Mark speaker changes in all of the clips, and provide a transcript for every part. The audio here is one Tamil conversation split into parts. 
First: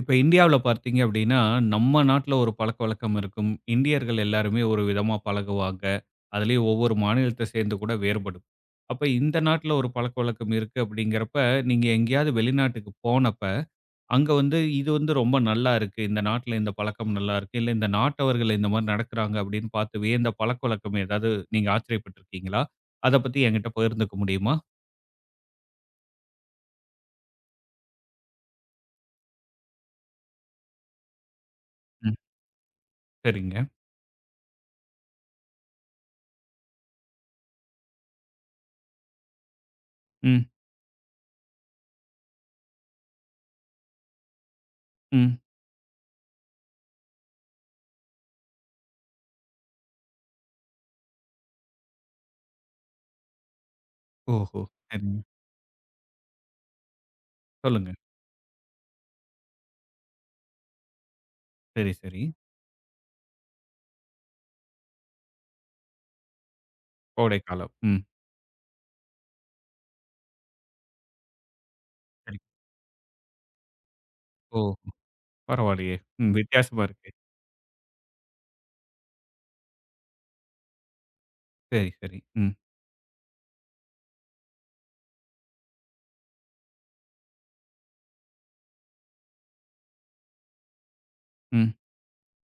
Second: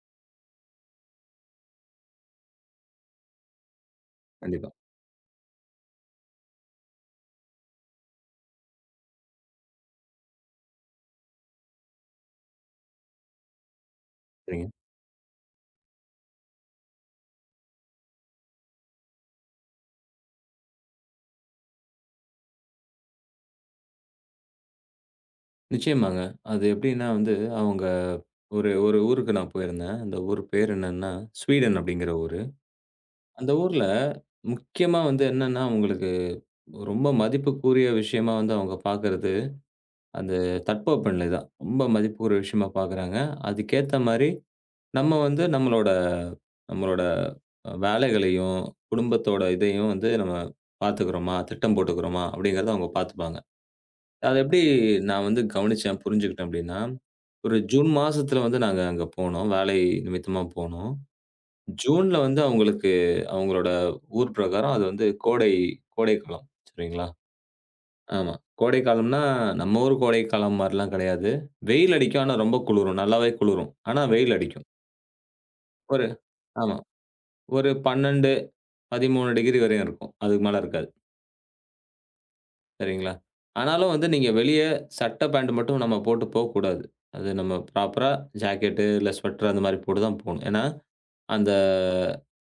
Speaker 1: இப்ப இந்தியாவுல பார்த்தீங்க அப்படின்னா, நம்ம நாட்ல ஒரு பழக்கவழக்கம் இருக்கும். இந்தியர்கள் எல்லாருமே
Speaker 2: கண்டிப்பா.
Speaker 1: ஒரு விதமா பழகுவாங்க. அதிலேயும் ஒவ்வொரு மாநிலத்த சேர்ந்து கூட வேறுபடும். அப்ப இந்த நாட்ல ஒரு பழக்கவழக்கம் இருக்கு அப்படிங்கிறப்ப, நீங்க எங்கேயாவது வெளிநாட்டுக்கு போனப்ப, அங்க வந்து
Speaker 2: சரிங்க.
Speaker 1: இது வந்து ரொம்ப நல்லா இருக்கு. இந்த நாட்ல இந்த பழக்கம் நல்லா இருக்கு. இல்ல இந்த நாட்டவர்கள் இந்த மாரி நடக்கிறாங்க அப்படின்னு பார்த்து வியந்த பழக்கவழக்கம் ஏதாவது நீங்க ஆச்சரியப்பட்டுருக்கீங்களா? அத பத்தி என்கிட்ட பகிர்ந்துக்க முடியுமா?
Speaker 2: நிச்சயமாங்க. அது எப்படின்னா வந்து, அவங்க ஒரு ஒரு ஊருக்கு நான் போயிருந்தேன். அந்த ஊர் பேர் என்னன்னா, ஸ்வீடன் அப்படிங்கிற
Speaker 1: ம்.
Speaker 2: ஊரு. அந்த
Speaker 1: சரிங்க.
Speaker 2: ஊர்ல முக்கியமா வந்து என்னன்னா, அவங்களுக்கு ரொம்ப மதிப்புக்குரிய விஷயமா வந்து அவங்க பார்க்கறது, அந்த
Speaker 1: ம்.
Speaker 2: தட்பவெப்பநிலை தான். ரொம்ப மதிப்புக்குரிய விஷயமா பார்க்குறாங்க. அதுக்கேத்த மாரி நம்ம
Speaker 1: ம்.
Speaker 2: வந்து நம்மளோட நம்மளோட வேலைகளையும், குடும்பத்தோட இதையும் வந்து நம்ம பார்த்துக்கிறோமா, திட்டம் போட்டுக்கிறோமா அப்படிங்கிறத அவங்க பார்த்துப்பாங்க. அது
Speaker 1: ஓஹோ!
Speaker 2: எப்படி
Speaker 1: சரிங்க.
Speaker 2: நான் வந்து கவனிச்சேன், புரிஞ்சுக்கிட்டேன் அப்படின்னா, ஒரு ஜூன்
Speaker 1: சொல்லுங்க.
Speaker 2: மாசத்துல வந்து நாங்க அங்க போனோம். வேலை நிமித்தமா போனோம்.
Speaker 1: சரி,
Speaker 2: ஜூன்ல
Speaker 1: சரி.
Speaker 2: வந்து அவங்களுக்கு அவங்களோட ஊர் பிரகாரம் அது வந்து கோடைக்காலம் சரிங்களா?
Speaker 1: கோடைக்காலம். ம்.
Speaker 2: ஆமா. கோடைக்காலம்னா, நம்ம ஊர் கோடைக்காலம் மாரிலாம் கிடையாது. வெயில் அடிக்கும். ஆனா
Speaker 1: சரி.
Speaker 2: ரொம்ப குளிரும். நல்லாவே குளிரும். ஆனா வெயில்
Speaker 1: ஓ!
Speaker 2: அடிக்கும்.
Speaker 1: பரவாயில்லையே!
Speaker 2: ஒரு
Speaker 1: ம்.
Speaker 2: ஆமா.
Speaker 1: வித்தியாசமா இருக்கு.
Speaker 2: ஒரு 12, 13 டிகிரி வரையும் இருக்கும். அதுக்கு மேல இருக்காது.
Speaker 1: சரி, சரி. ம்,
Speaker 2: சரிங்களா? ஆனாலும் வந்து நீங்க வெளிய சட்ட பேண்ட் மட்டும் நம்ம போட்டு போக்கூடாது. அது நம்ம ப்ராப்பரா ஜாக்கெட்டு இல்ல ஸ்வெட்டர் அந்த மாரி போட்டு தான் போணும். ஏன்னா, அந்த
Speaker 1: ம்.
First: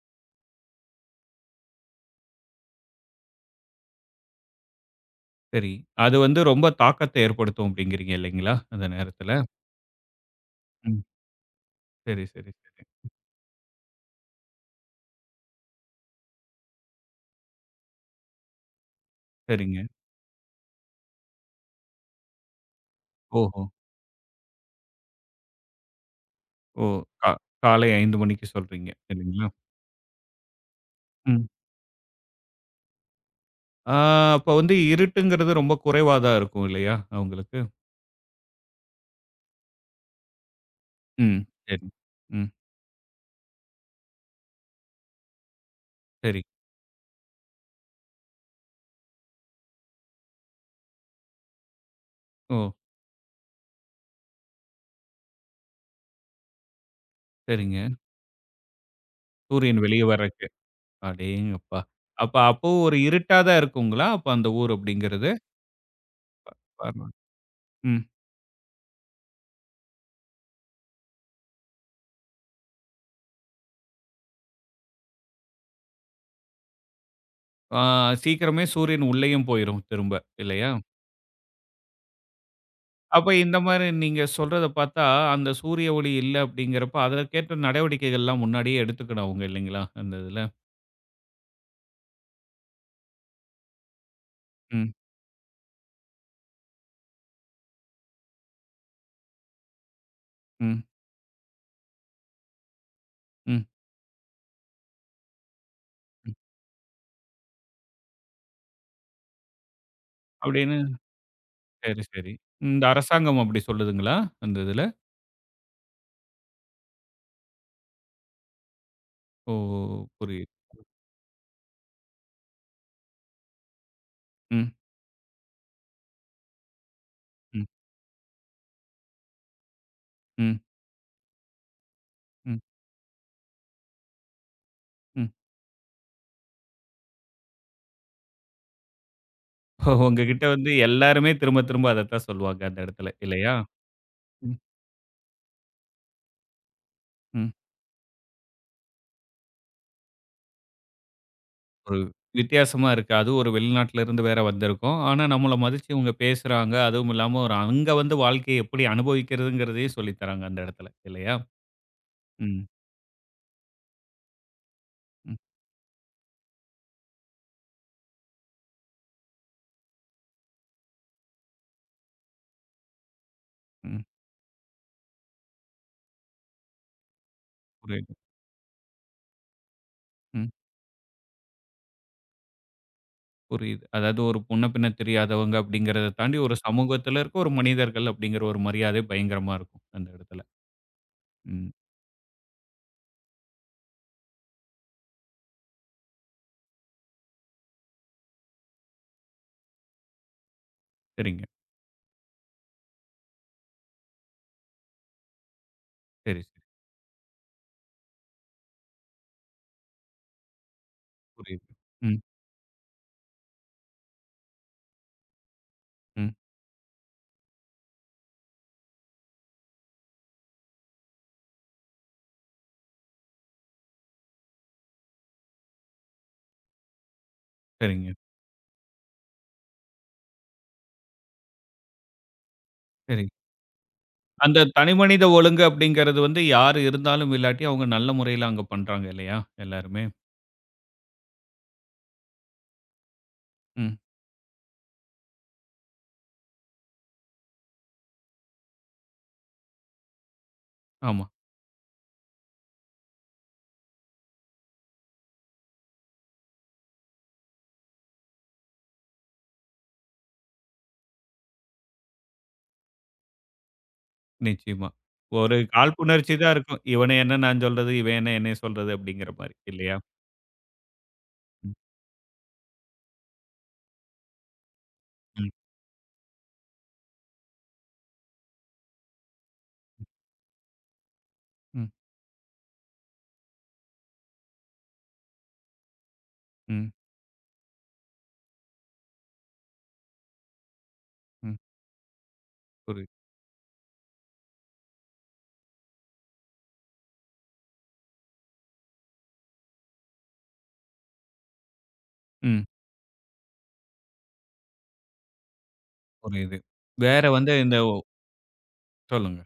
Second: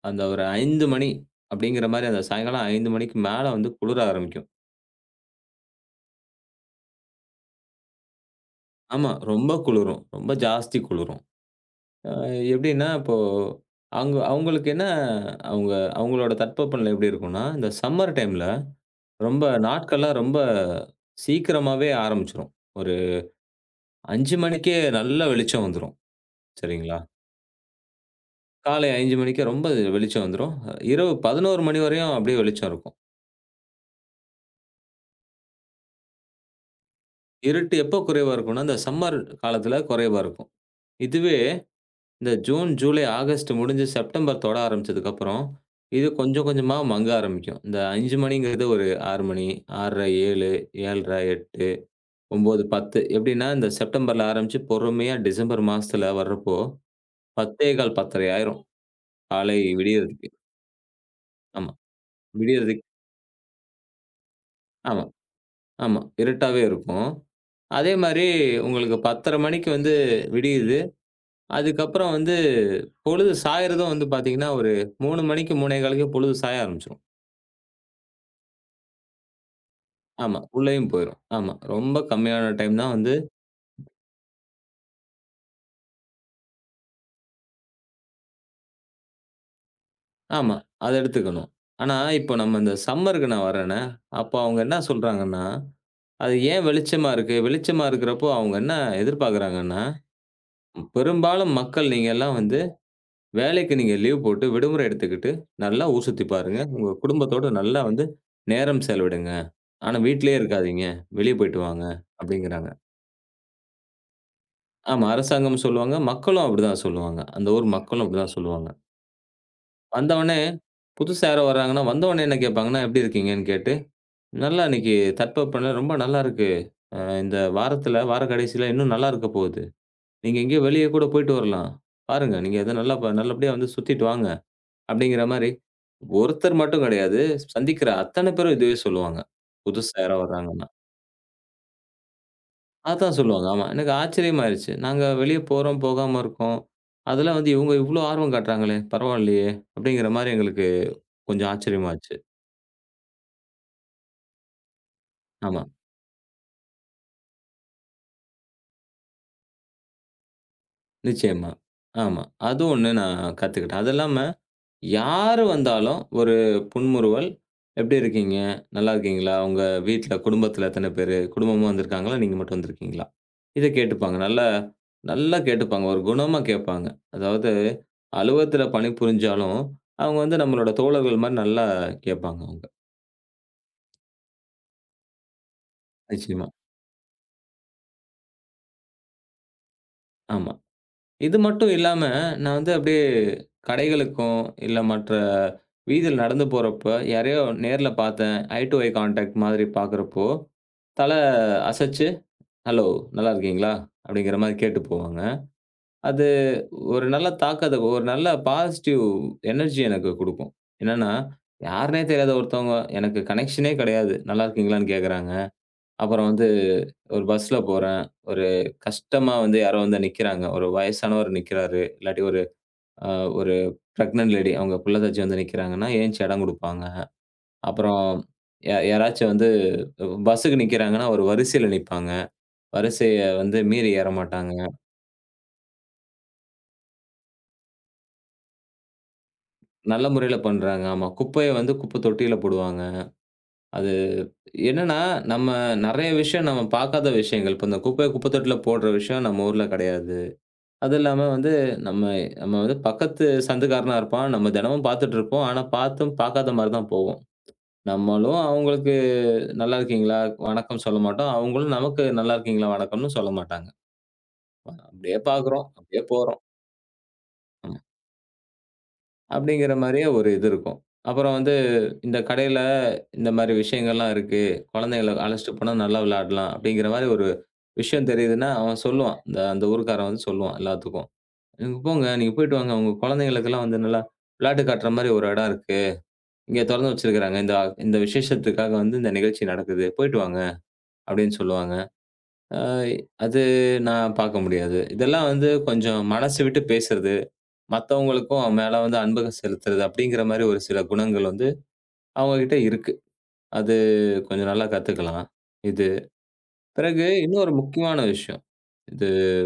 Speaker 2: அந்த ஒரு 5 மணி அப்படிங்கிற மாரி அந்த சாயங்காலம் 5 மணிக்கு மேல வந்து குளிர ஆரம்பிக்கும்.
Speaker 1: சரி. அது வந்து ரொம்ப தாக்கத்த ஏற்படுத்தும் அப்படிங்கிறீங்க இல்லைங்களா? அந்த
Speaker 2: ஆமா.
Speaker 1: நேரத்துல.
Speaker 2: ரொம்ப குளிரும். ரொம்ப ஜாஸ்தி
Speaker 1: ம்.
Speaker 2: குளிரும். அ
Speaker 1: சரி, சரி, சரி.
Speaker 2: எப்படின்னா, இப்போ அவுங்க அவுங்களுக்கு என்ன அவுங்க அவுங்களோட தட்பவெப்பநிலை எப்படி இருக்கும்னா, இந்த சம்மர் டைம்ல ரொம்ப
Speaker 1: சரிங்க.
Speaker 2: நாட்கள்லாம் ரொம்ப சீக்கிரமாவே ஆரம்பிச்சுரும். ஒரு
Speaker 1: ஓஹோ!
Speaker 2: 5 மணிக்கே நல்ல வெளிச்சம் வந்துரும்.
Speaker 1: ஓ!
Speaker 2: சரிங்களா?
Speaker 1: கா காலை 5 மணிக்கு
Speaker 2: காலை
Speaker 1: சொல்றீங்க
Speaker 2: 5 மணிக்கு
Speaker 1: இல்லைங்களா?
Speaker 2: ரொம்ப வெளிச்சம் வந்துரும். இரவு
Speaker 1: ம்.
Speaker 2: 11 மணி வரையும் அப்படியே வெளிச்சம் இருக்கும்.
Speaker 1: ஆ அப்ப வந்து இருட்டுங்கிறது ரொம்ப குறைவா தான் இருக்கும் இல்லையா அவங்களுக்கு?
Speaker 2: இருட்டு எப்போ குறைவா இருக்கும்னா, இந்த சம்மர் காலத்தில குறைவா இருக்கும்.
Speaker 1: ம்.
Speaker 2: இதுவே
Speaker 1: சரி.
Speaker 2: இந்த
Speaker 1: ம்.
Speaker 2: ஜூன், ஜூலை, ஆகஸ்ட் முடிஞ்சு செப்டம்பர் தொட ஆரம்பிச்சதுக்கப்புறம், இது
Speaker 1: சரி.
Speaker 2: கொஞ்சம் கொஞ்சமா மங்க ஆரம்பிக்கும். இந்த 5 மணிங்கிறது ஒரு 6 மணி, 6:30, 7, 7:30, 8, 9,
Speaker 1: ஓ!
Speaker 2: 10 எப்படின்னா, இந்த செப்டம்பர்ல ஆரம்பிச்சு பொறுமையா டிசம்பர் மாசத்தில வர்றப்போ
Speaker 1: சரிங்க.
Speaker 2: 10:15 10:30 ஆயிரும். காலை
Speaker 1: சூரியன் வெளிய
Speaker 2: விடியறதுக்கு.
Speaker 1: வர்றக்கு.
Speaker 2: ஆமா.
Speaker 1: அடேங்கப்பா! அப்ப அப்பவும்
Speaker 2: விடியறதுக்கு
Speaker 1: ஒரு இருட்டா தான் இருக்குங்களா? அப்ப அந்த ஊர்
Speaker 2: ஆமா,
Speaker 1: அப்படிங்கிறது?
Speaker 2: ஆமா. இருட்டாவே இருக்கும்.
Speaker 1: பரவால்ல.
Speaker 2: அதே
Speaker 1: ம்.
Speaker 2: மாரி உங்களுக்கு 10:30 மணிக்கு வந்து விடியுது. அதுக்கப்புறம் வந்து பொழுது சாயறதும் வந்து பார்த்தீங்கன்னா, ஒரு 3 மணிக்கு 3:15க்கு பொழுது சாய ஆரம்பிச்சுரும்.
Speaker 1: ஆ சீக்கிரமே சூரியன் உள்ளேயும் போயிரும் திரும்ப
Speaker 2: ஆமா.
Speaker 1: இல்லையா?
Speaker 2: உள்ளயும் போயிரும். ஆமா. ரொம்ப கம்மியான டைம் தான் வந்து
Speaker 1: அப்ப இந்த மாரி நீங்க சொல்றத பார்த்தா, அந்த சூரிய ஒளி இல்ல அப்படிங்கிறப்ப, அதற்கேற்ற நடவடிக்கைகள்லாம் முன்னாடியே எடுத்துக்கணும் அவங்க இல்லைங்களா? அந்த இதுல.
Speaker 2: ஆமா. அத எடுத்துக்கணும். ஆனா, இப்போ நம்ம இந்த சம்மருக்கு நான் வரேனே, அப்போ அவங்க என்ன
Speaker 1: ம்,
Speaker 2: சொல்றாங்கன்னா, அது ஏன் வெளிச்சமா இருக்கு? வெளிச்சமா இருக்கிறப்போ அவங்க என்ன எதிர்பார்க்குறாங்கன்னா,
Speaker 1: ம்,
Speaker 2: பெரும்பாலும் மக்கள் நீங்க எல்லாம் வந்து
Speaker 1: ம்.
Speaker 2: வேலைக்கு நீங்க லீவ் போட்டு விடுமுறை எடுத்துக்கிட்டு, நல்லா ஊர் சுத்தி பாருங்க. உங்க குடும்பத்தோட நல்லா வந்து நேரம் செலவிடுங்க. ஆனா வீட்லயே
Speaker 1: அப்படின்னு
Speaker 2: இருக்காதீங்க. வெளிய போயிட்டு வாங்க
Speaker 1: சரி, சரி.
Speaker 2: அப்டிங்கிறாங்க.
Speaker 1: இந்த அரசாங்கம் அப்படி சொல்லுதுங்களா? அந்த இதுல?
Speaker 2: ஆமா, அரசாங்கமும் சொல்லுவாங்க. மக்களும் அப்டிதான் சொல்லுவாங்க. அந்த ஊர் மக்களும் அப்டிதான் சொல்லுவாங்க.
Speaker 1: ஓ!
Speaker 2: வந்தவொன்னே
Speaker 1: புரியுது.
Speaker 2: புதுசா யாரோ வராங்கன்னா, வந்தவொன்னே என்ன கேட்பாங்கன்னா, "எப்டி இருக்கீங்கன்னு?" கேட்டு, "நல்லா
Speaker 1: ம்,
Speaker 2: இன்னைக்கு தட்பவெப்பநிலை ரொம்ப நல்லா இருக்கு. அ இந்த
Speaker 1: ம்,
Speaker 2: வாரத்துல வார கடைசில இன்னும் நல்லா இருக்க போகுது. நீங்க
Speaker 1: ம்,
Speaker 2: எங்கேயோ வெளிய கூட போயிட்டு வரலாம். பாருங்க. நீங்க
Speaker 1: ம்,
Speaker 2: எத நல்லா ப நல்லபடியா வந்து சுத்திட்டு வாங்க." அப்படிங்கிற
Speaker 1: ம்.
Speaker 2: மாரி, ஒருத்தர் மட்டும் கிடையாது. சந்திக்கிற அத்தன பேரும் இதுவே சொல்லுவாங்க. புதுசா யாரோ
Speaker 1: உங்ககிட்ட
Speaker 2: வர்றாங்கன்னா.
Speaker 1: வந்து எல்லாருமே திரும்ப திரும்ப அதத்தான் சொல்லுவாங்க அந்த இடத்துல
Speaker 2: அதான் சொல்லுவாங்க.
Speaker 1: இல்லையா?
Speaker 2: ஆமா. எனக்கு
Speaker 1: ம்,
Speaker 2: ஆச்சரியமாயிருச்சு. நாங்க வெளிய போறோம், போகாம இருக்கோம். அதுல
Speaker 1: ம்.
Speaker 2: வந்து இவங்க இவ்ளோ ஆர்வம் காட்டுறாங்களே! பரவாயில்லையே! அப்படிங்கிற மாரி எங்களுக்கு கொஞ்சம்
Speaker 1: ஒரு
Speaker 2: ஆச்சரியமாச்சு.
Speaker 1: வித்தியாசமா இருக்கு. அதுவும் ஒரு வெளிநாட்டிலருந்து வேற வந்திருக்கோம். ஆனா நம்மள
Speaker 2: ஆமா.
Speaker 1: மதிச்சு இவங்க பேசுறாங்க. அதுவும் இல்லாம ஒரு அங்க வந்து வாழ்க்கைய எப்படி அனுபவிக்கிறதுங்கிறதையும் சொல்லி தராங்க அந்த இடத்துல. இல்லையா?
Speaker 2: நிச்சயமா. ஆமா. அது
Speaker 1: ம்.
Speaker 2: ஒண்ணு நான் கத்துக்கிட்டேன். அது இல்லாம
Speaker 1: ம்.
Speaker 2: யாரு வந்தாலும் ஒரு புன்முறுவல். "எப்படி இருக்கீங்க? நல்லா இருக்கீங்களா? உங்க வீட்ல குடும்பத்தில எத்தன பேரு? குடும்பமா வந்திருக்காங்களா? நீங்க மட்டும் வந்திருக்கீங்களா?" இத
Speaker 1: ம்.
Speaker 2: கேட்டுப்பாங்க. நல்லா நல்லா கேட்டுப்பாங்க. ஒரு குணமா கேட்பாங்க. அதாவது
Speaker 1: புரியுது.
Speaker 2: அலுவலகத்தில பணிபுரிஞ்சாலும், அவங்க வந்து
Speaker 1: ம்.
Speaker 2: நம்மளோட தோழர்கள் மாரி நல்லா கேட்பாங்க அவங்க.
Speaker 1: புரியுது. அதாவது ஒரு முன்ன பின்ன தெரியாதவங்க அப்படிங்கிறத தாண்டி
Speaker 2: நிச்சயமா.
Speaker 1: ஒரு சமூகத்துல இருக்க ஒரு மனிதர்கள் அப்படிங்கிற ஒரு மரியாதை பயங்கரமா இருக்கும் அந்த இடத்துல.
Speaker 2: ஆமா. இது
Speaker 1: ம்.
Speaker 2: மட்டும் இல்லாம, நான் வந்து அப்படியே கடைகளுக்கும், இல்ல மற்ற வீதியில நடந்து போறப்ப, யாரையோ நேர்ல பார்த்தேன். ஐ டூ ஐ கான்டாக்ட் மாதிரி பார்க்குறப்போ, தல
Speaker 1: சரிங்க.
Speaker 2: அசைச்சு ஹலோ! நல்லா இருக்கீங்களா? அப்படிங்கிற மாரி கேட்டு போவாங்க. அது
Speaker 1: சரி, சரி.
Speaker 2: ஒரு நல்ல தாக்கத்த ஒரு நல்ல பாசிட்டிவ் எனர்ஜி எனக்கு குடுக்கும். என்னன்னா,
Speaker 1: புரியுது.
Speaker 2: யாருன்னே
Speaker 1: ம்.
Speaker 2: தெரியாத ஒருத்தவங்க எனக்கு கனெக்ஷனே கிடையாது. நல்லா இருக்கீங்களான்னு கேட்கறாங்க. அப்புறம்
Speaker 1: ம்.
Speaker 2: வந்து ஒரு பஸ்ல போறேன். ஒரு கஷ்டமா வந்து யாரோ வந்து நிக்கிறாங்க. ஒரு வயசானவர் நிக்கிறாரு. இல்லாட்டி ஒரு அ ஒரு பிரெக்னன்ட் லேடி அவங்க புள்ள தச்சு வந்து நிக்கிறாங்கன்னா, ஏந்திச்சு இடம் குடுப்பாங்க. அப்புறம்
Speaker 1: சரிங்க.
Speaker 2: யாராச்சும் வந்து பஸ்ஸுக்கு நிக்கிறாங்கன்னா, ஒரு வரிசையில நிப்பாங்க. வரிசைய
Speaker 1: சரி.
Speaker 2: வந்து மீறி ஏற மாட்டாங்க.
Speaker 1: அந்த தனிமனித ஒழுங்கு அப்படிங்கிறது வந்து யார் இருந்தாலும் இல்லாட்டி அவங்க நல்ல முறையில அங்க பண்றாங்க இல்லையா? எல்லாருமே.
Speaker 2: நல்ல முறையில பண்றாங்க. ஆமா. குப்பைய வந்து குப்ப தொட்டியில போடுவாங்க. அது
Speaker 1: ம்.
Speaker 2: என்னன்னா, நம்ம நெறைய விஷயம் நம்ம பாக்காத விஷயங்கள். இப்ப இந்த குப்பைய குப்ப தொட்டியில போடுற விஷயம் நம்ம ஊர்ல கெடையாது. அது
Speaker 1: ஆமா.
Speaker 2: இல்லாம வந்து நம்ம நம்ம வந்து பக்கத்து சந்துக்காரனா இருப்பான். நம்ம தெனமும் பாத்துட்டு இருப்போம். ஆனா, பாத்தும் பாக்காத மாரி தான் போவோம். நம்மளும் அவங்களுக்கு நல்லா இருக்கீங்களா? வணக்கம் சொல்ல மாட்டோம். அவங்களும் நமக்கு நல்லா இருக்கீங்களா? வணக்கம்னு சொல்ல மாட்டாங்க.
Speaker 1: நிச்சயமா.
Speaker 2: அப்படியே
Speaker 1: ஒரு
Speaker 2: பாக்குறோம். அப்படியே
Speaker 1: காழ்ப்புணர்ச்சி
Speaker 2: போறோம்.
Speaker 1: தான் இருக்கும். இவன என்ன நான் சொல்றது, இவன் என்ன என்னைய சொல்றது அப்படிங்கிற மாரி
Speaker 2: அப்படிங்கிற
Speaker 1: இல்லையா?
Speaker 2: மாரியே ஒரு இது இருக்கும். அப்புறம் வந்து
Speaker 1: ம்,
Speaker 2: இந்த கடையில இந்த மாரி விஷயங்கள்லாம் இருக்கு. குழந்தைகள
Speaker 1: ம்,
Speaker 2: அழைச்சிட்டு போனா நல்லா விளையாடலாம் அப்படிங்கிற மாரி ஒரு விஷயம் தெரியுதுன்னா, அவன் சொல்லுவான். அந்த ஊர்க்காரன் வந்து சொல்லுவான் எல்லாத்துக்கும். "நீங்க
Speaker 1: ம்,
Speaker 2: போங்க. நீங்க போயிட்டு வாங்க. உங்க குழந்தைகளுக்கெல்லாம் வந்து நல்லா விளையாட்டு காட்டுற மாரி ஒரு இடம் இருக்கு. இங்க
Speaker 1: ம்,
Speaker 2: தொறந்து வச்சிருக்காங்க. இந்த இந்த விசேஷத்துக்காக வந்து இந்த நிகழ்ச்சி நடக்குது. போயிட்டு வாங்க" அப்படின்னு
Speaker 1: ம்.
Speaker 2: சொல்லுவாங்க. அ
Speaker 1: புரியுது.
Speaker 2: அது நான் பார்க்க முடியாது. இதெல்லாம் வந்து கொஞ்சம் மனசு விட்டு பேசுறது. மத்தவங்களுக்கும் அவன் மேல வந்து அன்பு செலுத்துறது அப்படிங்கிற மாரி ஒரு சில குணங்கள் வந்து அவங்க கிட்ட
Speaker 1: ம்.
Speaker 2: இருக்கு. அது கொஞ்சம் நல்லா கத்துக்கலாம். இது
Speaker 1: புரியுது.
Speaker 2: பிறகு
Speaker 1: வேற வந்து
Speaker 2: இன்னொரு
Speaker 1: இந்த
Speaker 2: முக்கியமான விஷயம். இது
Speaker 1: சொல்லுங்க.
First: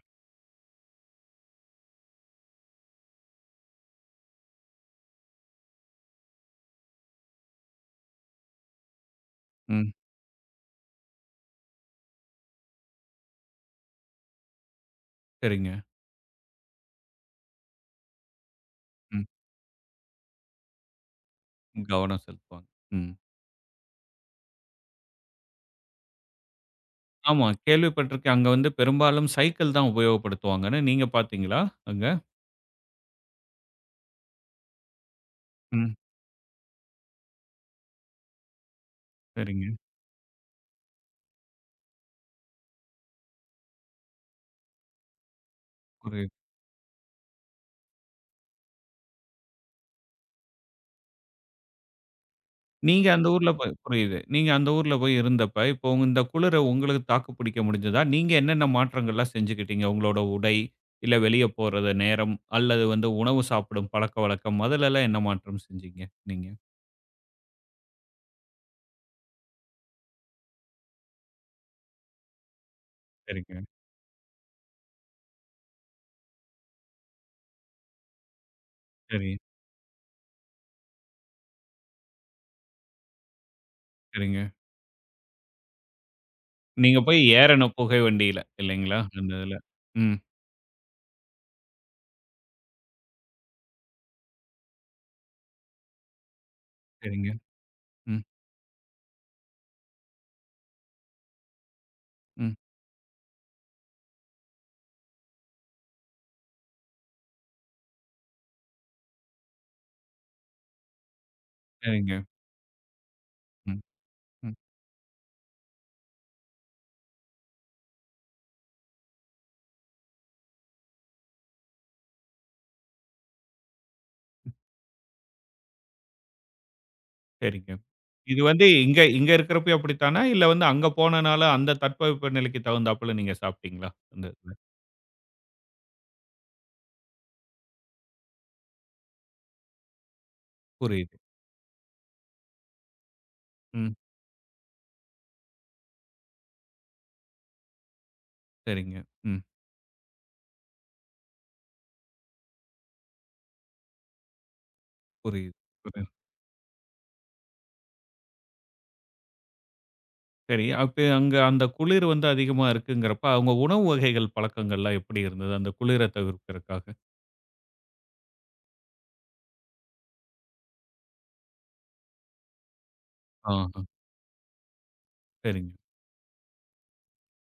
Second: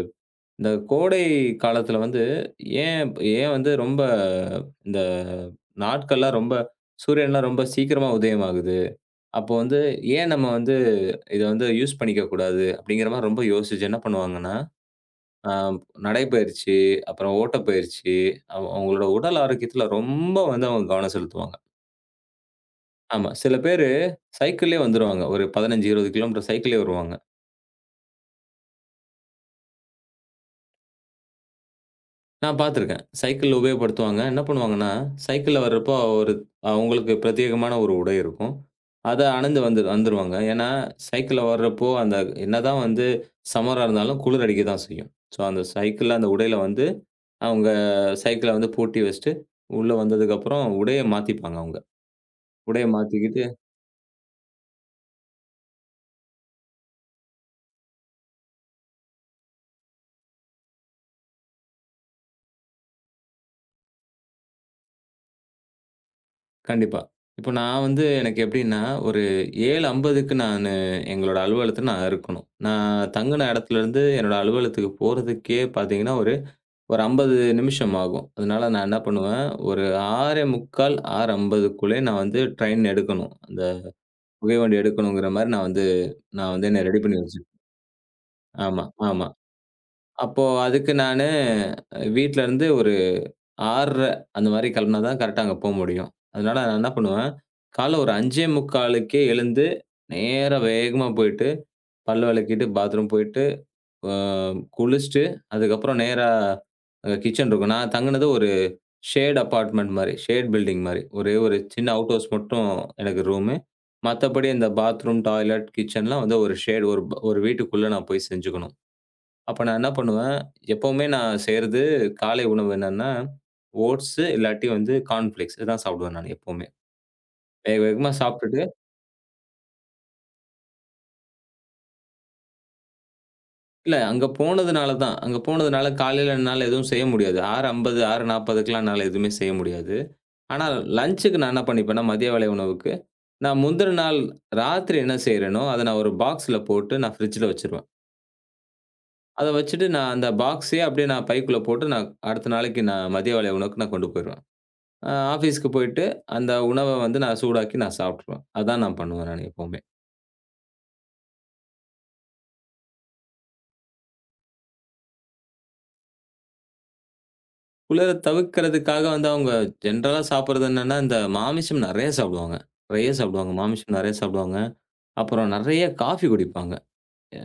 Speaker 2: இந்த கோடை காலத்துல வந்து ஏன் ஏன் வந்து ரொம்ப இந்த நாட்கள்லாம் ரொம்ப சூரியன்லாம் ரொம்ப சீக்கிரமா உதயமாகுது. அப்போ வந்து
Speaker 1: ம்.
Speaker 2: ஏன் நம்ம வந்து இத வந்து யூஸ் பண்ணிக்க கூடாது அப்படிங்கிற மாரி ரொம்ப யோசிச்சு என்ன பண்ணுவாங்கன்னா, அ
Speaker 1: சரிங்க.
Speaker 2: நடைப்பயிற்சி, அப்புறம் ஓட்டப்பயிற்சி அவங்களோட
Speaker 1: ம்.
Speaker 2: உடல் ஆரோக்கியத்துல ரொம்ப வந்து அவங்க கவனம் செலுத்துவாங்க.
Speaker 1: கவனம் செலுத்துவாங்க. ம்.
Speaker 2: ஆமா. சில பேரு சைக்கிள்லயே வந்துருவாங்க. ஒரு 15, 20 கிலோமீட்டர் சைக்கிள்லயே வருவாங்க.
Speaker 1: ஆமா கேள்விப்பட்டிருக்கேன். அங்க வந்து பெரும்பாலும் சைக்கிள் தான் உபயோகப்படுத்துவாங்கன்னு. நீங்க பார்த்தீங்களா அங்க?
Speaker 2: நான் பார்த்துருக்கேன். சைக்கிள் உபயோகப்படுத்துவாங்க. என்ன பண்ணுவாங்கன்னா, சைக்கிள்ல
Speaker 1: ம்.
Speaker 2: வர்றப்போ ஒரு அவங்களுக்கு பிரத்யேகமான ஒரு உடை இருக்கும். அத அணிந்து
Speaker 1: சரிங்க.
Speaker 2: வந்து வந்துருவாங்க. ஏன்னா, சைக்கிள்ல வர்றப்போ அந்த என்னதான் வந்து சம்மரா இருந்தாலும் குளிர் அடிக்க தான் செய்யும். ஸோ, அந்த சைக்கிள்ல அந்த
Speaker 1: புரியுது.
Speaker 2: உடையில வந்து அவங்க சைக்கிள வந்து பூட்டி வச்சுட்டு, உள்ள வந்ததுக்கப்புறம் உடைய மாத்திப்பாங்க அவங்க. உடைய
Speaker 1: நீங்க அந்த
Speaker 2: மாத்திக்கிட்டு
Speaker 1: ஊர்ல போய் புரியுது. நீங்க அந்த ஊர்ல போய் இருந்தப்ப, இப்போ உங்க- இந்த குளிர உங்களுக்கு தாக்கு பிடிக்க முடிஞ்சதா? நீங்க என்னென்ன மாற்றங்கள்லாம் செஞ்சுக்கிட்டீங்க? உங்களோட உடை, இல்ல வெளிய போறது நேரம், அல்லது வந்து உணவு சாப்பிடும் பழக்கவழக்கம், அதுலலாம் என்ன மாற்றம் செஞ்சீங்க நீங்க?
Speaker 2: கண்டிப்பா. இப்ப நான் வந்து எனக்கு எப்படின்னா, ஒரு 7:50க்கு நானு எங்களோட அலுவலகத்துல நான் இருக்கணும். நான் தங்குன
Speaker 1: சரிங்க,
Speaker 2: இடத்துலருந்து என்னோட அலுவலகத்துக்கு போறதுக்கே பார்த்தீங்கன்னா, ஒரு ஒரு 50 நிமிஷம் ஆகும். அதனால நான் என்ன
Speaker 1: சரி,
Speaker 2: பண்ணுவேன், ஒரு 6:45, 6:50க்குள்ளே நான் வந்து ட்ரெயின் எடுக்கணும். அந்த
Speaker 1: சரிங்க.
Speaker 2: புகை வண்டி எடுக்கணுங்கிற மாரி நான் வந்து நான் வந்து என்ன
Speaker 1: நீங்க
Speaker 2: ரெடி
Speaker 1: போய்
Speaker 2: பண்ணி வச்சுப்பேன்.
Speaker 1: ஏறணும் புகை வண்டியில
Speaker 2: ஆமா,
Speaker 1: இல்லைங்களா?
Speaker 2: ஆமா.
Speaker 1: அந்த இதுல. ம்.
Speaker 2: அப்போ அதுக்கு நானு வீட்லருந்து ஒரு 6:30 அந்த மாரி கெளம்புனா தான் கரெக்ட்டா அங்க போ முடியும். அதனால நான் என்ன
Speaker 1: சரிங்க.
Speaker 2: பண்ணுவேன், காலைல ஒரு
Speaker 1: ம்,
Speaker 2: 5:45க்கே எழுந்து, நேரா வேகமா போயிட்டு, பல்
Speaker 1: ம்.
Speaker 2: வெளக்கிட்டு, பாத்ரூம் போயிட்டு, அ குளிச்சுட்டு, அதுக்கப்புறம் நேரா கிச்சன் இருக்கும். நான் தங்குனது ஒரு ஷேட் அபார்ட்மெண்ட் மாரி, ஷேட் பில்டிங் மாரி. ஒரே ஒரு சின்ன அவுட்
Speaker 1: சரிங்க.
Speaker 2: ஹவுஸ் மட்டும் எனக்கு ரூமு.
Speaker 1: ம்,
Speaker 2: மத்தபடி
Speaker 1: ம்.
Speaker 2: இந்த பாத்ரூம், டாய்லெட், கிச்சன்லாம் வந்து ஒரு ஷேட் ஒரு ஒரு வீட்டுக்குள்ள நான் போய் செஞ்சுக்கணும். அப்ப நான் என்ன பண்ணுவேன், எப்பவுமே நான் செய்றது காலை உணவு என்னன்னா, ஓட்ஸு இல்லாட்டி வந்து கார்ன்ஃப்ளேக்ஸ் இதுதான் சாப்பிடுவேன் நானு எப்பவுமே.
Speaker 1: சரிங்க.
Speaker 2: வேக வேகமா
Speaker 1: இது
Speaker 2: சாப்பிட்டுட்டு
Speaker 1: வந்து இங்க இங்க இருக்கிறப்பயும் அப்படித்தானா? இல்ல வந்து அங்க போனனால அந்த தட்பவெப்ப நிலைக்கு தகுந்தாப்புல நீங்க சாப்பிட்டீங்களா?
Speaker 2: இல்ல
Speaker 1: அந்த
Speaker 2: அங்க
Speaker 1: இதுல.
Speaker 2: போனதுனால தான். அங்க போனதுனால காலையில என்னால எதுவும் செய்ய முடியாது. 6:50, 6:40க்குலாம் என்னால எதுவுமே செய்ய முடியாது. ஆனா
Speaker 1: புரியுது.
Speaker 2: லஞ்சுக்கு நான் என்ன பண்ணிப்பேன்னா, மதிய வேளை உணவுக்கு, நான் முந்தின
Speaker 1: ம்.
Speaker 2: நாள் ராத்திரி என்ன செய்றேனோ, அத நான் ஒரு பாக்ஸ்ல போட்டு நான் ஃப்ரிட்ஜ்ல வச்சுருவேன்.
Speaker 1: சரிங்க. ம்.
Speaker 2: அத வச்சுட்டு நான் அந்த பாக்ஸயே அப்படியே நான் பைக்குள்ள போட்டு நான் அடுத்த நாளைக்கு நான் மதிய வேளை உணவுக்கு நான் கொண்டு போயிருவேன்.
Speaker 1: புரியுது,
Speaker 2: ஆஃபீஸ்க்கு போயிட்டு,
Speaker 1: புரியுது.
Speaker 2: அந்த உணவ வந்து நான் சூடாக்கி நான் சாப்ட்டுருவேன். அதான் நான் பண்ணுவேன் நானு எப்பவுமே.
Speaker 1: சரி, அப்ப அங்க அந்த குளிர் வந்து அதிகமா இருக்குங்கிறப்ப, அவங்க உணவு வகைகள் பழக்கங்கள்லாம் எப்படி இருந்தது? அந்த குளிர தவிர்க்கிறக்காக.
Speaker 2: குளிர தவிர்க்கிறதுக்காக வந்து அவங்க ஜென்ரலா சாப்பிடுறது என்னன்னா, இந்த மாமிசம் நெறைய சாப்பிடுவாங்க. நெறைய சாப்பிடுவாங்க.
Speaker 1: ஆஹா,
Speaker 2: மாமிசம் நெறைய சாப்பிடுவாங்க. அப்புறம்
Speaker 1: சரிங்க.
Speaker 2: நெறைய காஃபி குடிப்பாங்க.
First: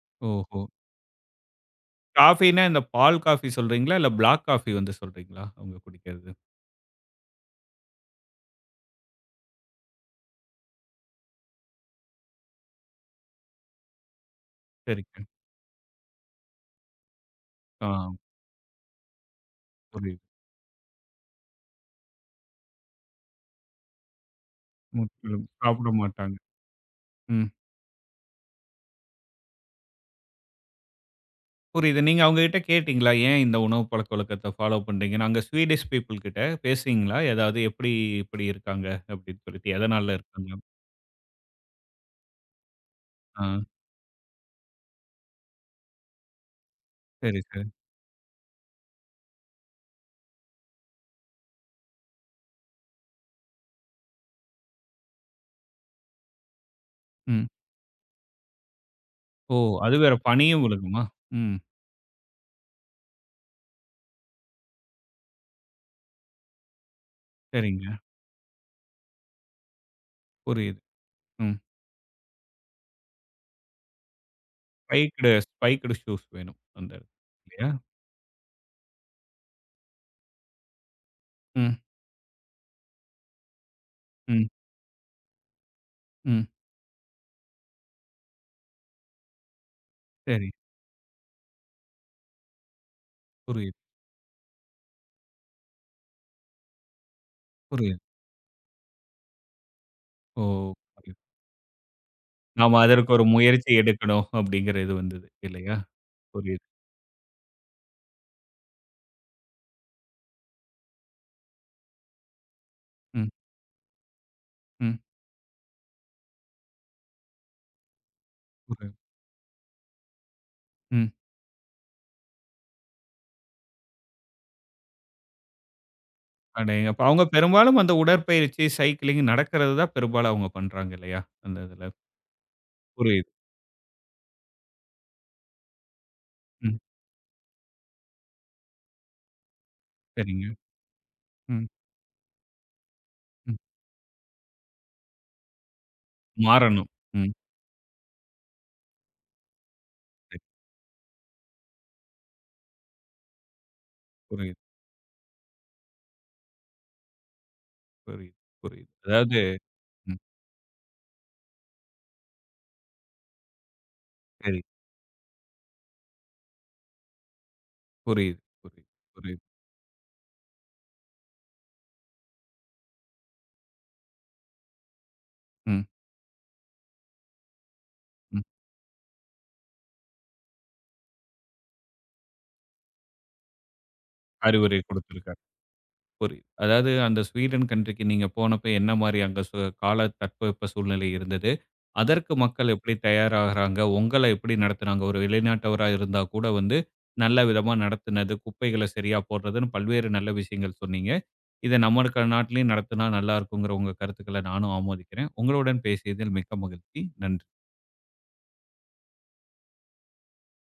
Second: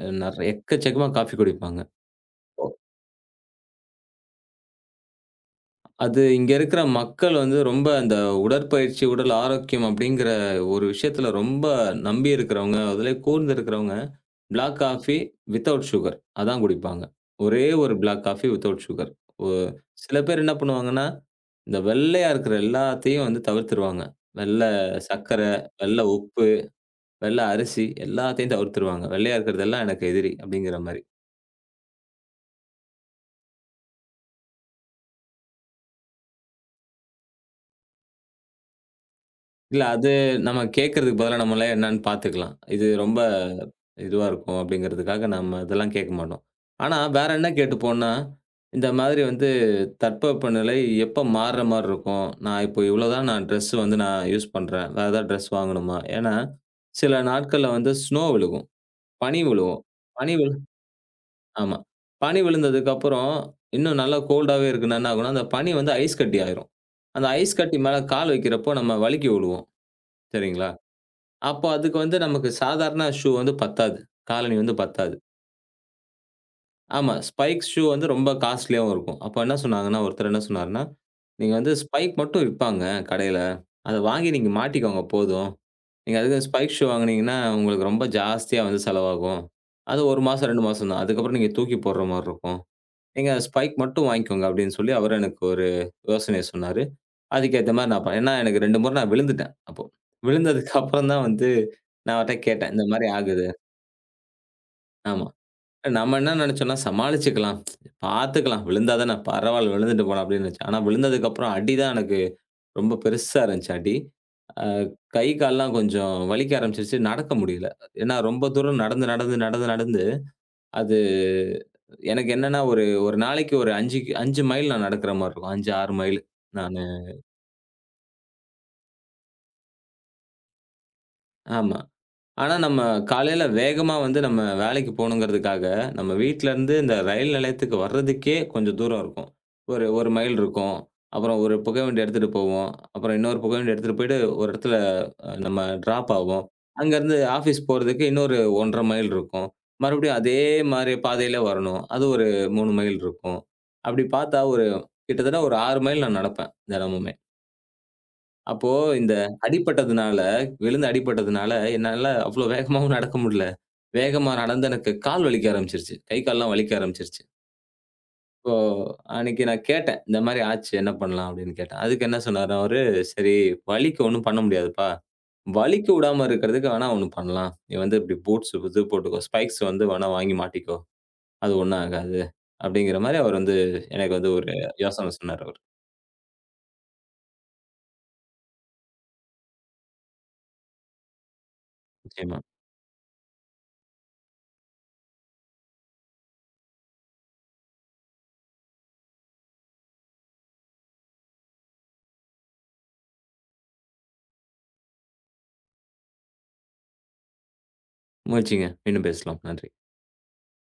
Speaker 2: அ நெறை
Speaker 1: ஓஹோ!
Speaker 2: எக்கச்சக்கமா காஃபி குடிப்பாங்க.
Speaker 1: காஃபின்னா
Speaker 2: ஓ.
Speaker 1: இந்த பால் காஃபி சொல்றீங்களா? இல்ல பிளாக் காஃபி வந்து சொல்றீங்களா? அவங்க
Speaker 2: அது
Speaker 1: குடிக்கிறது.
Speaker 2: இங்க இருக்கிற மக்கள் வந்து ரொம்ப அந்த உடற்பயிற்சி, உடல் ஆரோக்கியம் அப்படிங்கிற ஒரு விஷயத்துல ரொம்ப நம்பி இருக்கிறவங்க, அதிலே கூர்ந்து இருக்கிறவங்க பிளாக் காஃபி
Speaker 1: சரிங்க.
Speaker 2: Without sugar. அதான் குடிப்பாங்க. ஒரே
Speaker 1: ஆ
Speaker 2: ஒரு பிளாக் காஃபி வித்தவுட் சுகர். ஒ சில
Speaker 1: புரியுது.
Speaker 2: பேர் என்ன பண்ணுவாங்கன்னா, இந்த வெள்ளையா இருக்கிற எல்லாத்தையும் வந்து தவிர்த்துருவாங்க. வெள்ள
Speaker 1: முற்றிலும்
Speaker 2: சர்க்கரை,
Speaker 1: சாப்பிட
Speaker 2: வெள்ள
Speaker 1: மாட்டாங்க.
Speaker 2: உப்பு, வெள்ள
Speaker 1: ம்.
Speaker 2: அரிசி எல்லாத்தையும் தவிர்த்துருவாங்க. வெள்ளையா இருக்கிறதெல்லாம் எனக்கு எதிரி அப்படிங்கிற மாரி.
Speaker 1: புரியுது. நீங்க அவங்ககிட்ட கேட்டீங்களா? ஏன் இந்த உணவு பழக்கவழக்கத்த ஃபாலோ பண்றீங்கன்னு? அங்க ஸ்வீடிஷ் பீப்பிள் கிட்ட பேசுனீங்களா? ஏதாவது எப்படி இப்படி இருக்காங்க அப்படின்னு சொல்லிட்டு,
Speaker 2: இல்ல அது
Speaker 1: எதனால இருக்காங்க?
Speaker 2: நம்ம கேட்கறதுக்கு பதிலா நம்மளே என்னன்னு பார்த்துக்கலாம். இது ரொம்ப
Speaker 1: ஆ
Speaker 2: இதுவா இருக்கும் அப்படிங்கிறதுக்காக நம்ம இதெல்லாம் கேட்க மாட்டோம். ஆனா வேற
Speaker 1: சரி,
Speaker 2: என்ன
Speaker 1: சரி.
Speaker 2: கேட்டுப்போம்னா, இந்த மாதிரி வந்து தட்பவெப்பநிலை எப்ப மாறுற மாரி இருக்கும். நான் இப்போ இவ்வளோதான் நான் ட்ரெஸ் வந்து நான் யூஸ் பண்றேன். வேற ஏதாவது ட்ரெஸ் வாங்கணுமா? ஏன்னா, சில
Speaker 1: ம்.
Speaker 2: நாட்கள்ல வந்து ஸ்னோ விழுகும். பனி
Speaker 1: ஓ!
Speaker 2: விழுவும்.
Speaker 1: அது வேற
Speaker 2: பனி விழு
Speaker 1: பனியும் விழுகுமா? ம்.
Speaker 2: ஆமா. பனி விழுந்ததுக்கப்புறம் இன்னும் நல்லா கோல்டாவே இருக்குன்னா என்ன ஆகும்னா, அந்த பனி வந்து ஐஸ் கட்டி ஆயிரும். அந்த ஐஸ் கட்டி
Speaker 1: சரிங்க.
Speaker 2: மேல கால் வைக்கிறப்போ நம்ம வழுக்கி விழுவோம். சரிங்களா?
Speaker 1: புரியுது. ம்.
Speaker 2: அப்போ அதுக்கு வந்து நமக்கு சாதாரண ஷூ வந்து பத்தாது. காலணி வந்து பத்தாது.
Speaker 1: ஸ்பைக்டு ஸ்பைக்டு ஷூஸ் வேணும் அந்த
Speaker 2: ஆமா.
Speaker 1: இடத்துல.
Speaker 2: ஸ்பைக்
Speaker 1: இல்லையா?
Speaker 2: ஷூ வந்து ரொம்ப காஸ்ட்லியாவும் இருக்கும். அப்போ என்ன சொன்னாங்கன்னா, ஒருத்தர் என்ன சொன்னாருன்னா, "நீங்க வந்து
Speaker 1: ம்.
Speaker 2: ஸ்பைக் மட்டும் விப்பாங்க கடையில. அத வாங்கி
Speaker 1: ம்.
Speaker 2: நீங்க மாட்டிக்கோங்க போதும். நீங்க அதுக்கு
Speaker 1: ம்.
Speaker 2: ஸ்பைக் ஷூ வாங்குனீங்கன்னா, உங்களுக்கு ரொம்ப ஜாஸ்தியா வந்து செலவாகும். அது 1 மாசம்,
Speaker 1: சரி.
Speaker 2: 2 மாசம் தான். அதுக்கப்புறம் நீங்க தூக்கி போடுற மாரி இருக்கும். நீங்க ஸ்பைக்
Speaker 1: புரியுது,
Speaker 2: மட்டும் வாங்கிக்கோங்க" அப்படின்னு சொல்லி அவரு எனக்கு ஒரு யோசனைய சொன்னாரு. அதுக்கேத்த மாரி
Speaker 1: புரியுது.
Speaker 2: நான் ப ஏன்னா எனக்கு 2 முறை நான் விழுந்துட்டேன் அப்போ.
Speaker 1: ஓ!
Speaker 2: விழுந்ததுக்கு அப்புறம்
Speaker 1: புரியுது.
Speaker 2: தான் வந்து நான் அவர்ட்ட கேட்டேன்.
Speaker 1: நாம
Speaker 2: இந்த மாரி
Speaker 1: அதற்கு ஒரு
Speaker 2: ஆகுது.
Speaker 1: முயற்சி எடுக்கணும் அப்படிங்கிற இது வந்தது
Speaker 2: ஆமா.
Speaker 1: இல்லையா?
Speaker 2: நம்ம என்ன
Speaker 1: புரியுது.
Speaker 2: நெனச்சோம்னா சமாளிச்சுக்கலாம். பாத்துக்கலாம். விழுந்தா தானே பரவால்ல விழுந்துட்டு போலாம் அப்படின்னு நெனச்சேன். ஆனா விழுந்ததுக்கப்புறம் அடி தான் எனக்கு ரொம்ப
Speaker 1: ம்.
Speaker 2: பெருசா இருந்துச்சு அடி. அ
Speaker 1: ம்.
Speaker 2: கை, கால்லாம் கொஞ்சம் வலிக்க ஆரம்பிச்சுருச்சு. நடக்க முடியல. ஏன்னா ரொம்ப தூரம்
Speaker 1: புரியுது.
Speaker 2: நடந்து, நடந்து, நடந்து, நடந்து அது
Speaker 1: ம்.
Speaker 2: எனக்கு என்னன்னா ஒரு ஒரு நாளைக்கு ஒரு 5 மைல் நான் நடக்கிற மாரி இருக்கும். 5, 6 மைல் நானு.
Speaker 1: அடேங்கப்பா! அவங்க பெரும்பாலும் அந்த உடற்பயிற்சி, சைக்கிளிங் நடக்கிறது தான் பெரும்பாலும் அவங்க பண்றாங்க இல்லையா? அந்த
Speaker 2: ஆமா.
Speaker 1: இதுல.
Speaker 2: ஆனா, நம்ம
Speaker 1: புரியுது.
Speaker 2: காலையில வேகமா வந்து நம்ம வேலைக்கு போணுங்கிறதுக்காக, நம்ம வீட்லருந்து
Speaker 1: ம்.
Speaker 2: இந்த ரயில் நிலையத்துக்கு வர்றதுக்கே கொஞ்சம் தூரம் இருக்கும். ஒரு 1 மைல்
Speaker 1: சரிங்க.
Speaker 2: இருக்கும். அப்புறம் ஒரு
Speaker 1: ம்.
Speaker 2: புகைவண்டி எடுத்துட்டு போவோம். அப்புறம் இன்னொரு
Speaker 1: ம்.
Speaker 2: புகைவண்டி எடுத்துட்டு போயிட்டு ஒரு இடத்துல நம்ம டிராப் ஆவோம்.
Speaker 1: மாறணும்.
Speaker 2: அங்கருந்து
Speaker 1: ம்.
Speaker 2: ஆஃபீஸ் போறதுக்கு இன்னொரு 1 1/2 மைல் இருக்கும். மறுபடியும் அதே
Speaker 1: சரி.
Speaker 2: மாரி பாதையில வரணும். அது ஒரு 3 மைல் இருக்கும். அப்படி பார்த்தா
Speaker 1: புரியுது,
Speaker 2: ஒரு கிட்டத்தட்ட ஒரு 6 மைல் நான் நடப்பேன் தினமுமே.
Speaker 1: புரியுது,
Speaker 2: அப்போ
Speaker 1: புரியுது.
Speaker 2: இந்த
Speaker 1: அதாவது
Speaker 2: அடிபட்டதுனால,
Speaker 1: ம்.
Speaker 2: விழுந்து அடிபட்டதுனால, என்னால அவ்வளோ வேகமாவும் நடக்க முடியல. வேகமா
Speaker 1: சரி.
Speaker 2: நடந்து எனக்கு கால் வலிக்க ஆரம்பிச்சுருச்சு. கை, கால்லாம் வலிக்க ஆரம்பிச்சுருச்சு.
Speaker 1: புரியுது,
Speaker 2: இப்போ
Speaker 1: புரியுது, புரியுது.
Speaker 2: அன்னைக்கு நான் கேட்டேன். இந்த மாரி ஆச்சு என்ன பண்ணலாம்? அப்படின்னு கேட்டேன். அதுக்கு என்ன சொன்னாரு அவரு, "சரி வலிக்க ஒண்ணும் பண்ண முடியாதுப்பா.
Speaker 1: ம்,
Speaker 2: வலிக்க விடாம இருக்கிறதுக்கு வேணா ஒண்ணு பண்ணலாம். நீ வந்து இப்படி
Speaker 1: ம்.
Speaker 2: பூட்ஸ் இது போட்டுக்கோ. ஸ்பைக்ஸ் வந்து வேணா வாங்கி மாட்டிக்கோ. அது ஒண்ணும் ஆகாது." அப்படிங்கிற மாரி அவர் வந்து எனக்கு வந்து ஒரு
Speaker 1: அறிவுரை
Speaker 2: யோசனை
Speaker 1: குடுத்திருக்காரு.
Speaker 2: சொன்னாரு அவரு.
Speaker 1: புரியுது. அதாவது அந்த ஸ்வீடன் கன்ட்ரிக்கு நீங்க போனப்ப என்ன மாரி அங்க சு கால தட்பவெப்ப சூழ்நிலை இருந்தது? அதற்கு
Speaker 2: நிச்சயமா.
Speaker 1: மக்கள் எப்படி தயாராகுறாங்க? உங்கள எப்படி நடத்துனாங்க? ஒரு வெளிநாட்டவரா இருந்தா கூட வந்து நல்ல விதமா நடத்துனது, குப்பைகள சரியா போடுறதுன்னு பல்வேறு நல்ல விஷயங்கள் சொன்னீங்க. இத நம்ம இருக்க நாட்டிலயும் நடத்துனா நல்லா இருக்குங்கிற உங்க கருத்துக்கள நானும் ஆமோதிக்கிறேன். உங்களுடன் பேசியதில் மிக்க மகிழ்ச்சி. நன்றி.
Speaker 2: மகிழ்ச்சிங்க. மீண்டும் பேசலாம். நன்றி.